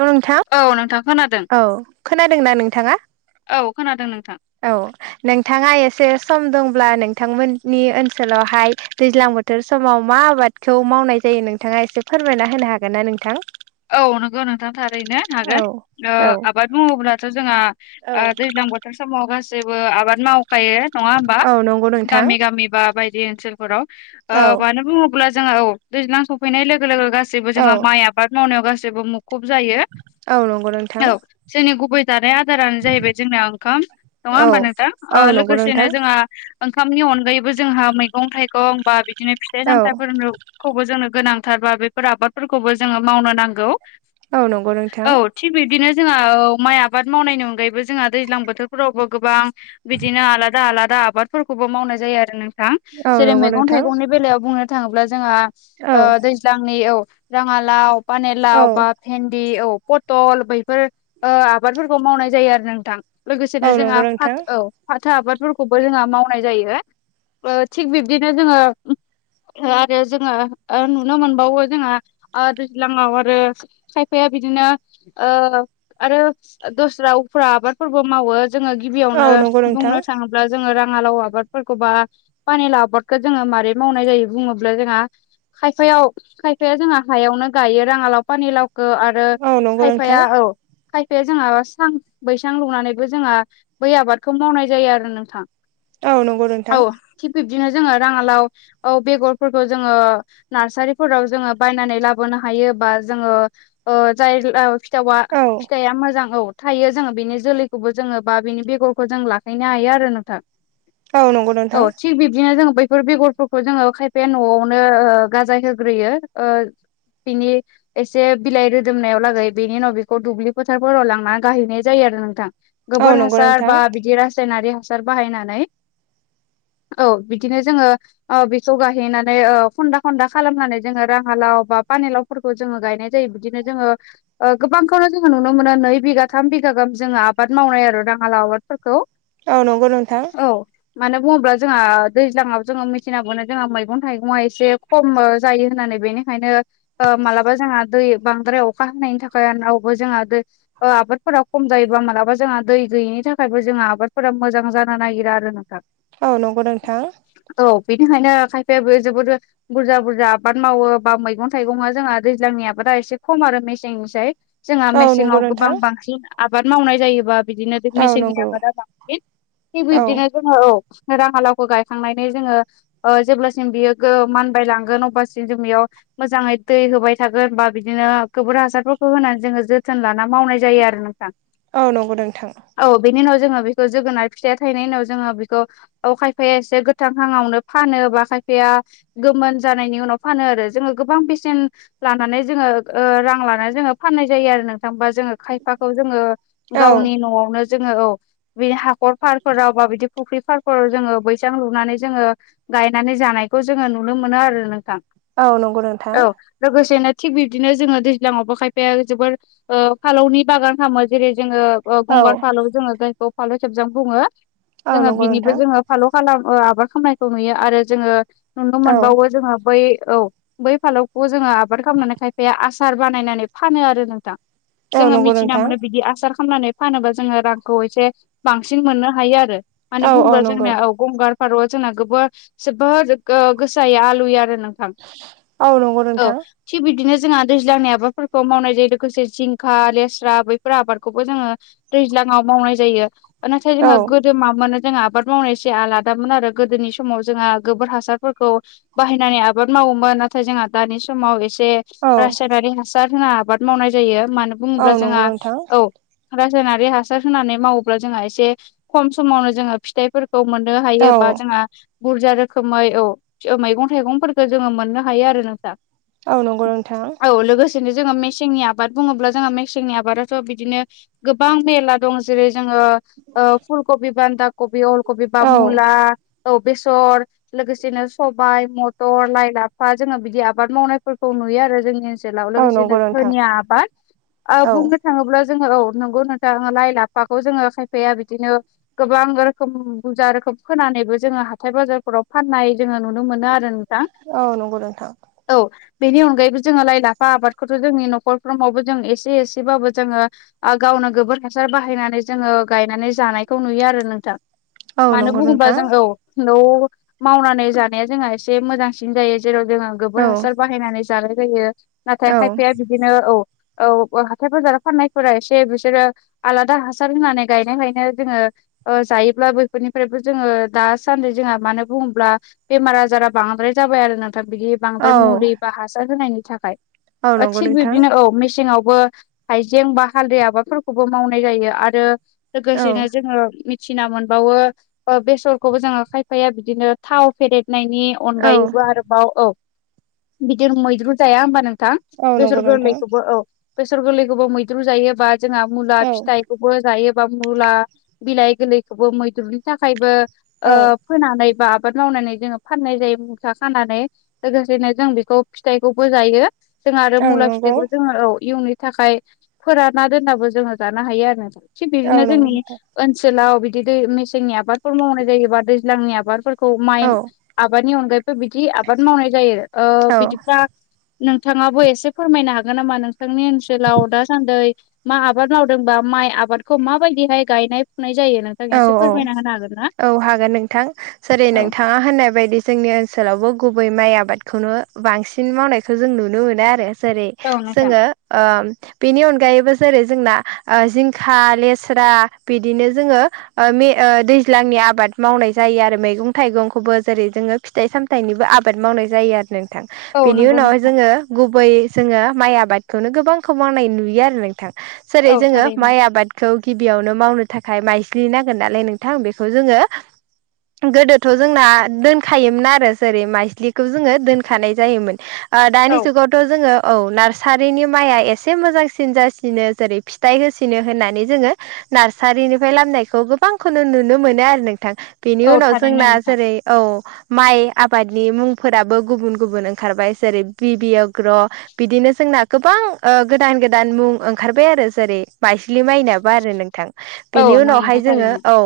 औ नोंथां औ नोंथां खोनादों औ खोनादोंना नोंथाङा? औ खोनादों नोंथां औ नोंथाङा एसे सम दंब्ला नोंथांमोननि ओनसोलावहाय दैज्लां बोथोर समाव मा आबादखौ मावनाय जायो नोंथाङा एसे फोरमायना होनो हागोन ना नोंथां। औ नंगौ नोंथां थारैनो औ हागोन ओ औ आबाद मावोब्लाथ' जोंहा आ औ दैज्लां बो थोर समाव गासैबो आबाद मावखायो। नङा होमबा नंगौ नोंथां गामि गामि बा बायदि ओनसोलफोराव ओ औ मानो बुङो अब्ला जोङो औ दैज्लां सफैनाय लोगो लोगो गासैबो औ जोंहा माइ आबाद मावनायाव गासैबो मु खब जायो औ नंगौ औ नोंथां जोंनि गुबै जानाय आदारानो जाहैबाय जोंना ओंखाम नङा औ होमबा नोंथां ओ औ नंगौ लोगोसेनो नोंथां जोंहा ओंखामनि अनगायैबो जोंहा मैगं थाइगं बा बिदिनो फिथाइ औ सामथाइफोरनो खौबो जोंनो गोनांथार बा बेफोर आबादफोरखौबो जोङो मावनो नांगौ। औ नंगौ नोंथां। औ थिग बिब्दिनो जोंहा औ माइ आबाद मावनायनि अनगायैबो जोंहा दैज्लां बोथोरफोरावबो गोबां बिदिनो आलादा आलादा आबादफोरखौबो मावनाय जायो आरो नों थां औ जेरै नंगौ मैगं नोंथां थाइगंनि बेलायाव बुंनो थाङोब्ला जोंहा औ ओ दै ज्लांनि औ राङा लाव औ पानिलाव बा भेन्दि औ प टल बैफोर ओ आबादफोरखौ मावनाय जायो आरो नोंथां औ लोगोसेनो नंगौ जोंहा नोंथां फाथ औ फाथो आबादफोरखौबो जोङो मावनाय जायो ओ थिग बिब्दिनो जोङो आरो जोङो ओ नुनो मोनबावो जोंहा ओ दैज्लांआव आरो खायफाया बिदिनो ओ आरो दस्रा उफ्रा आबादफोरबो मावो जोङो औ गिबियावनो नंगौ नोंथां बुंनो थाङोब्ला जोङो राङालाव आबादफोरखौबा पानिलाव आबादखौ जोङो मारै मावनाय जायो बुङोब्ला जोंहा खायफायाव खायफाया जोंहा हायावनो गायो राङा लाव फानि लावखौ आरो औ नंगौ नोंथां खायफाया औ खायफाया जोंहा सां बैसां लुनानैबो जोंहा बै आबादखौ मावनाय जायो आरो नोंथां। औ नंगौ औ नोंथां। थिग बिबदिनो जोङो राङालाव औ बेगरफोरखौ जोङो नारसारिफोराव जोङो बायनानै लाबो बोनो हायो बा जोङो ओ जाय औ फिथावा औ फिथाइया मोजां औ थायो जोङो बेनि जोलैखौबो जोङो बा बिनि बेगरखौ जों लाखैनो हायो आरो नोंथां। औ नंगौ औ नोंथां थिग बिब्दिनो जोङो बैफोर बेगर फोरखौ जोङो खायफाया न'आवनो ओ गाजाय होग्रोयो ओ बिनि एसे बिलाइ रोदोमनायाव लागै बेनि उनाव बेखौ दुब्लि फोथारफोराव लांनानै गायहैनाय जायो आरो नोंथां। औ गोबोर नंगौ हासार नोंथां बा बिदि रासायनारि हासार बाहायनानै औ बिदिनो जोङो ओ बेखौ गायहैनानै औ खन्दा खन्दा खालामनानै जोङो राङालाव बा पानिलावफोरखौ जोङो गायनाय जायो बिदिनो जोङो ओ गोबांखौनो जोङो नुनो मोनो नै बिघा थाम बिगा गाहाम जोङो आबाद मावनाय आरो राङालाव आबादफोरखौ। औ नंगौ नोंथां। औ मानो बुङोब्ला जोंहा दैज्लांआव जोङो मिथिना मोनो जोंहा मैगं थाइगङा एसे खमो जायो होननानै बेनिखायनो ओ मालाबा जोंहा दै बांद्राय अखा हानायनि थाखायावबो जोंहा दै ओ आबादफोरा खम जायोबा मालाबा जोंहा दै गैयिनि थाखायबो जोंहा आबादफोरा मोजां जानो नागिरा। [unintelligible] नोंथां। औ नंगौ नोंथां। औ बिनिखायनो खायफायाबो जोबोर बुरजा बुरजा आबाद मावो बा मैगं थाइगङा जोंहा दैज्लांनि आबादा एसे खम आरो मेसेंनिसाय जोंहा औ नंगौ मेसेंआव गोबां नोंथां बांसिन आबाद मावनाय जायोबा बिदिनो औ मेसेंनि नंगौ आबादा बाबसिन थिग औ बिदिनो जोङो औ रां हालावखौ गायखांनानै जोङो। ओ जेब्लासिम बियो गो मानबाय लांगोन अब्लासिम जों बेयाव मोजाङै दै होबाय थागोन बा बिदिनो गोबोर हासारफोरखौ होनानै जोङो जोथोन लाना मावनाय। जायो आरो नोंथां औ नंगौ नोंथां औ बेनि उनाव जोङो बेखौ जोगोनार फिथाइया थायनायनि उनाव जोङो बेखौ औ खायफाया एसे गोथां हाङावनो फानो बा खायफाया गोमोन जानायनि उनाव फानो आरो जोङो। गोबां बेसेन लानानै जोङो रां लानानै जोङो फाननाय जायो आरो। थांबा जोङो खायफाखौ जोङो औ गावनि न'आवनो जोङो औ। बि हाखर फारफोराव बा बिदि फुख्रि फारफोराव जोङो बैसां लुनानै जोङो। गायनानै जानायखौ जोङो नुनो मोनो आरो नोंथां। औ नंगौ नोंथां। औ लोगोसेनो थिग बिब्दिनो जोङो दैज्लाांवबो खायफाया जोबोर फालौनि बागान खालामामो जेरै जोङो औ गंगार फालो जोङो दैखौ फालौ खेबजां बुङो औ जोङो नंगौ बिनिबो नोंथां जोङो। फाल' खालाम आबाद खालामामनायखौ नुयो आरो जोङो नुनो औ मोनबावो जोङो बै औ बै फालौखौ जोङो आबाद खालामनानै खायफाया आसार बानायनानै फानो आरो नोंथां। औ जोङो नंगौ मिथिना नोंथां मोनो बिदि आसार खालामनानै। फानोबा जोङो रांखौ एसे बांसिन मोननो हायो आरो मानो औ औ बुङोबा नंगौ जोंनियाव गंगार फारौआव जोंना गोबोर जोबोद गोसायै आलुयो आरो नोंथां। औ नोंगौ औ थिग बिदिनो जोंहा दैज्लांनाय आबादफोरखौ मावनाय जायो लोगोसे जिंखा लेस्रा बैफोर आबादखौबो जोङो। दैज्लाङाव मावनाय जायो नाथाय औ जोंहा गो जों मा मोनो जों आबाद मावनायसे आलादामोन आरो गोदोनि समाव जोंहा गोबोर हासारफोरखौ। बायनानि आबाद मावोमोन। नाथाय जोंहा दानि समाव एसे औ रासायनारि हासार होना आबाद मावनाय जायो मानो। औ बुङोब्ला नंगौ जोंहा नोंथां औ। रासायनारि हासार होनानै मावोब्ला जोंहा एसे खम समावनो जोङो फिथाइ। मोननो औ हायो बा जोंहा बुरजा रोखोमै औ मैगं थाइगंफोरखौ जोङो मोननो। थायो औ नंगौ नोंथां औ लोगोसेनो जोङो मेसेंनि आबाद बुङोब्ला जोंहा मेसेंनि आबादाथ' बिदिनो गोबां मेरला। दं जेरै जोङो फुलकबि बान दा कबि अलकबि बा औ मुलाह औ बेसर लोगोसेनो सबाय मथर लाइ लाफ जोङो बिदि आबाद मावनायफोरखौ नुयो आरो जोंनि। औ लोगोसेनो नंगौ नोंथां धनिया आबाद औ बुंनो। थाङोब्ला जोङो औ नंगौ नोंथां लाइ लाफाखौ जोङो खायफाया बिदिनो। गोबां रोखोम बुरजा रोखोम फोनानैबो जोङो हाथाय बाजारफोराव फाननाय जोङो नुनो मोनो आरो। था औ नंगौ नोंथां औ बेनि अनगायैबो जोङो लाइ लाफा आबादखौथ' जोंनि न'खरफ्रावबो जों एसे एसेबाबो जोङो। गावनो गोबोर हासार बाहायनानै जोङो गायनानै जानायखौ नुयो आरो नोंथां औ मानो नंगौ बुंबा नोंथां जों औ न' मावनानै जानाया जोंहा एसे मोजांसिन जायो जेराव जोङो गोबोर औ हासार बा बाहायनानै जानाय जायो नाथाय औ खायफाया बिदिनो औ औ हाथायफोर बाजार फाननायफोरा एसे बिसोरो आलादा हासार होनानै गायनाय गायनो जोङो जायोब्ला बैफोरनिफ्रायबो जोङो दासान्दै जोंहा मानो बुङोब्ला बेमार आजारा बांद्राय जाबाय आरो नोंथां बिदि बांद्राय औ मुलि बा हासार होनायनि थाखाय औ नंगौ थिग नोंथां बिबदिनो औ मेसेंआवबो हाइजें बा हालदै आबादफोरखौबो मावनाय जायो आरो औ लोगोसेनो जोङो फिना मोनबावो बेसरखौबो जोङो खायफाया बिदिनो थाव फेदेरनायनि औ अनगायै आरोबाव औ बिदिनो मैद्रु जाया होमबा नोंथां औ बेसर नंगौ नोंथां गोरलैखौबो औ बेसर गोरलै गोबाव मैद्रु जायोबा जोंहा मुला औ फिथाइखौबो जायो बा मुला बिलाइ गोरलैखौबो मैद्रुनि थाखायबो औ फोनानै बा आबाद मावनानै जोङो फाननाय जायो फिथा खानानै लोगोसेनो जों बेखौ फिथाइखौबो जायो जोंहा आरो औ मुला नंगौ फिथाइखौ जोङो औ इयुननि थाखाय फोराना दोननाबो जोङो जानो हायो आरो थिग औ बिदिनो नंगौ जोंनि नोंथां ओनसोलाव बिदि दै मेसेंनि आबादफोर मावनाय जायोबा दैज्लांनि आबादफोर खौ औ माइ आबादनि अनगायैबो बिदि आबाद मावनाय जायो ओ औ बिदिबा नोंथाङाबो एसे फोरमायनो हागोन नामा नोंथांनि ओनसोलाव दासान्दै मा आबाद मावदोंबा माइ आबादखौ माबायदिहाय गायनाय फुनाय जायो नों औ औ औ हागोन नोंथां जेरै औ नोंथाङा होननाय बायदि जोंनि ओनसोलावबो गुबै माइ आबादखौनो बांसिन मावनायखौ जों नुनो मोनो आरो जेरै औ नोंथां जोङो बेनि अनगायैबो जेरै जोंना जिंखा लेस्रा बिदिनो जोङो दैज्लांनि आबाद मावनाय जायो आरो मैगं थाइगंखौबो जेरै जोङो फिथाइ सामथाय फिथाइनिबो आबाद मावनाय जायो आरो नोंथां औ बेनि नंगौ उनावहाय नोंथां जोङो गुबैयै जोङो माइ आबादखौनो गोबांखौ मावनाय नुयो आरो नोंथां जेरै औ जोङो थारैनो माइ आबादखौ गिबियावनो मावनो थाखाय माइ फिसिनांगोन नालाय नोंथां बेखौ जोङो गोदोथ' जोंना दोनखायोमोन आरो जेरै माइस्लिखौ जोङो दोनखानाय जायोमोन दानि औ जुगाव थ' जोङो औ नार्सारिनि माइया एसे मोजांसिन जासिनो जेरै फिथाइ होसिनो होननानै जोङो नार्सारिनिफ्राय लामनायखौ गोबांखौनो नुनो मोनो आरो नोंथां बेनि औ उनाव थारैनो जोंना नोंथां जेरै औ माइ आबादनि मुंफोराबो गुबुन गुबुन ओंखारबाय जेरै बिबि अग्र बिदिनो जोंना गोबां गोदान गोदान मुं ओंखारबाय आरो जेरै माइस्लि माइनाबो आरो नोंथां औ बिनिवनाव हाय नंगौ थारैनो औ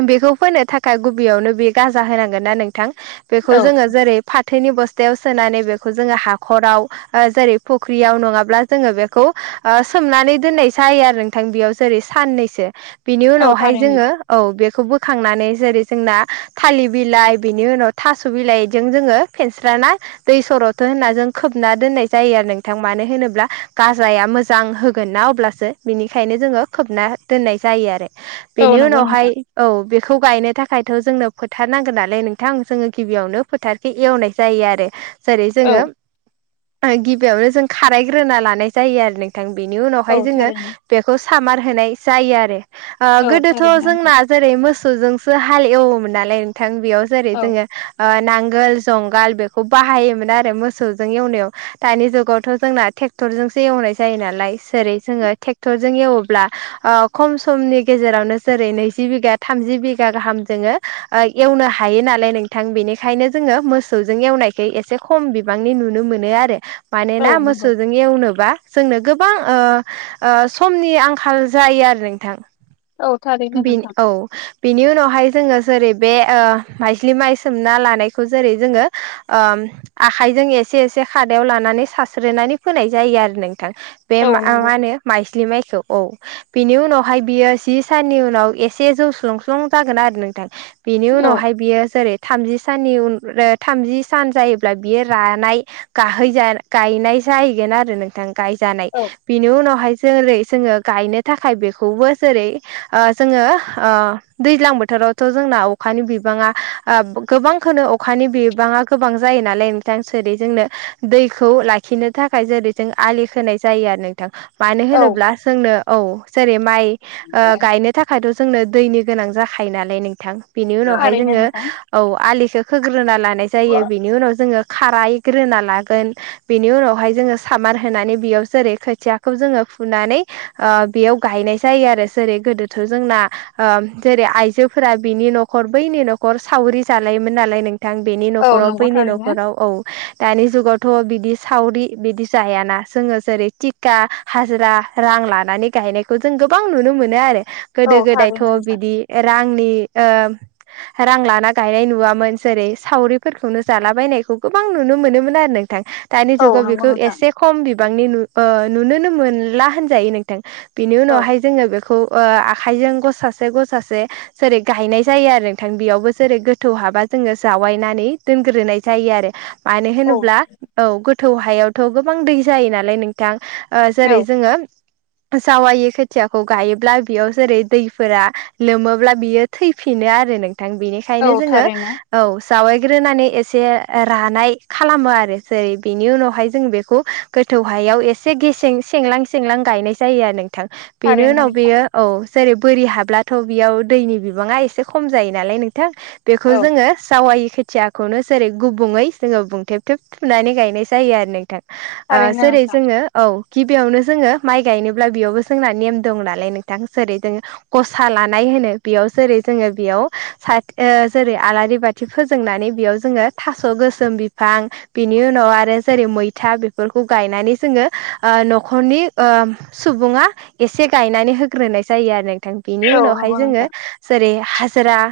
बेखौ फोननो थाखाय गुबैयावनो बे गाजा होनांगोन ना नों बेखौ औ जोङो जेरै फाथोनि बस्थायाव सोनानै बेखौ जोङो हाखराव जेरै फुख्रियाव नङाब्ला जोङो बेखौ सोमनानै दोननायसायो आरो नोंथां बेयाव जेरै साननैसो बिनि औ उनावहाय थारैनो जोङो औ बेखौ बोखांनानै जेरै जोंना थालिर बिलाइ बिनि उनाव थास' बिलाइजों जोङो फेनस्राना दै सरावथ' होनना जों खोबना दोननाय जायो आरो नोंथां मानो होनोब्ला गाजाया मोजां होगोन ना अब्लासो बिनिखायनो जोङो खोबना दोननाय जायो आरो औ बेनि नंगौ उनावहाय नोंथां औ बेखौ गायनो थाखायथ' जोंनो फोथार नांगोन नालाय नोंथां जोङो गिबियावनो फोथार एवनाय जायो आरो जेरै औ जोङो गिबियावनो जों खारायग्रोना लानाय जायो आरो न थां बेनि औ उनावहाय जोङो थारैनो बेखौ सामार होनाय जायो आरो औ गोदोथ' थारैनो नोंथां जोंना जेरै मोसौजोंसो हालएवोमोन नालाय नोंथां बेयाव जेरै औ जोङो नांगोल जुंगाल बेखौ बाहायोमोन आरो मोसौजों एवनायाव दानि जुगावथ' जोंनाे ट्रेक्टरजोंसो एवनाय जायो नालाय जेरै जोङो ट्रेक्टरजों एवोब्ला खम समनि गेजेरावनो जेरै नैजि बिघा थामजि बिघा गाहाम जोङो एवनो हायो नालाय नों थां बेनिखायनो जोङो मोसौजों एवनायखौ एसे खम बिबांनि नुनो मोनो आरो माने औ ना नंगौ मोसौजों एवनोबा जोंनो गोबां समनि आंखाल जायो आरो नोंथां औ थारैनो बे नोंथां औ बिनि उनावहाय जोङो जेरै बे माइस्लि माइ सोमना लानायखौ जेरै जोङो आखायजों एसे एसे खादायाव लानानै सारास्रोननानै फोनाय जायो आरो नोंथां बे औ मा नंगौ होनो माइस्लि माइखौ औ बिनि उनावहाय बियो जि साननि उनाव एसे जौस्लुंस्लुं जागोन आरो नोंथां बेनि औ उनावहाय बियो जेरै थामजि साननि उन थामजि सान जायोब्ला बियो रानाय गाहैज गायनाय जाहैगोन आरो नोंथां गायजानाय औ बिनि उनावहाय जेरै जोङो गायनो थाखाय बेखौबो जेरै जोङो दैज्लां बोथोरावथ' जोंना अखानि बिबाङा गोबांखौो अखानि बिबाङा गोबां जायो नालाय नोंथां सोरै जोंनो दैखौ लाखिनो थाखाय जेरै जों आलि होनाय जायोानो मानो औ होनोब्ला जोंनो औ जेरै माइ गायनो थाखायथ' जोंनो दैनि गोनां जाखायो नालाय नोंथां बेनि उनावहाय थारैनो जोङो नोंथां औ आलिखौ खोग्रोना लानाय जायो बिनि उनाव जोङो खारायग्रोना लागोन बेनि उनावहाय जोङो सामार होनानै बेयाव जेरै खोथियाखौ जोङो फुनानै बेयाव गायनाय जायो आरो जेरै गोदोथ' जोंना जेरै आयजोफोरा बिनि न'खर बैनि न'खर न'खर सावरि जालायोमोन नालाय नोंथां बेनि औ न'खराव नंगौ बैनि थारैनो न'खराव औ दानि जुगावथ' बिदि सावरि बिदि जायाना जोङो जेरै टिका हाजिरा रां लानानै गायनायखौ जों गोबां नुनो मोनो आरो औ गोदो गोदायथ' थारैनो नोंथां बिदि रांलि आ रां लाना गायनाय नुवामोन जेरै सावरिफोरखौनो जालाबायनायखौ गोबां नुनो मोनोमोन आरो नोंथां दानि औ जुगाव नंगौ बेखौ नोंथां एसे खम बिबांनिु नुनोनो मोनला होनजायो नोंथां बिनि औ उनावहाय जोङो बेखौ आखाइजों गस सासे ग सासे जेरै गायनाय जायो आरो नोंथां बेयावबो जेरै गोथौ हाबा जोङो जावायनानै दोनग्रोनाय जायो आरो मानो औ होनोब्ला औ गोथौ हायावथ' गोबां दै जायो नालाय नों बिथां जेरै औ जोङो जावाय खोथियाखौ गायोब्ला बेयाव जेरै दैफोरा लोमोब्ला बियो थैफिनो आरो नोंथां बेनिाय ओंखायनो औ जोङो थारैनो औ जावायग्रोनानै एसे रानाय खालामो आरो जेरै बेनि उनावहाय जों बेखौ गोथौ हायाव एसे गेसें सेंलां सेंलां गायनाय जायो आरो नोंथां बेनि थारैनो उनाव नोंथां बेयो औ जेरै बोरि हाब्लाथ' बेयाव दैनि बिबाङा एसे खम जायो नालाय नोंथां बेखौ औ जोङो सावाय खेथिया खौनो जेरै गुबुङै जोङो बुंथेबथेब थुनानै गायनाय जायो आरो नोंथां थारैनो जेरै नोंथां जोङो औ गिबियावनो जोङो माइ गायनोब्ला बेयावबो जोंना नेम दं नालाय नोंथां सेरै जोङो गसा लानाय होनो बेयाव जेरै जोङो बेयाव स जेरै आलारि बाथि फथि फोजोंनानै बेयाव जोङो थास' गोसोम बिफां बिनि उनाव आरो जेरै मैथा बेफोरखौ गायनानै जोङो न'खरनि सुबुङा एसे गायनानै होग्रोनाय जायो आरो नोंथां बेनि औ उनावहाय नंगौ नोंथां जोङो जेरै हाजिरा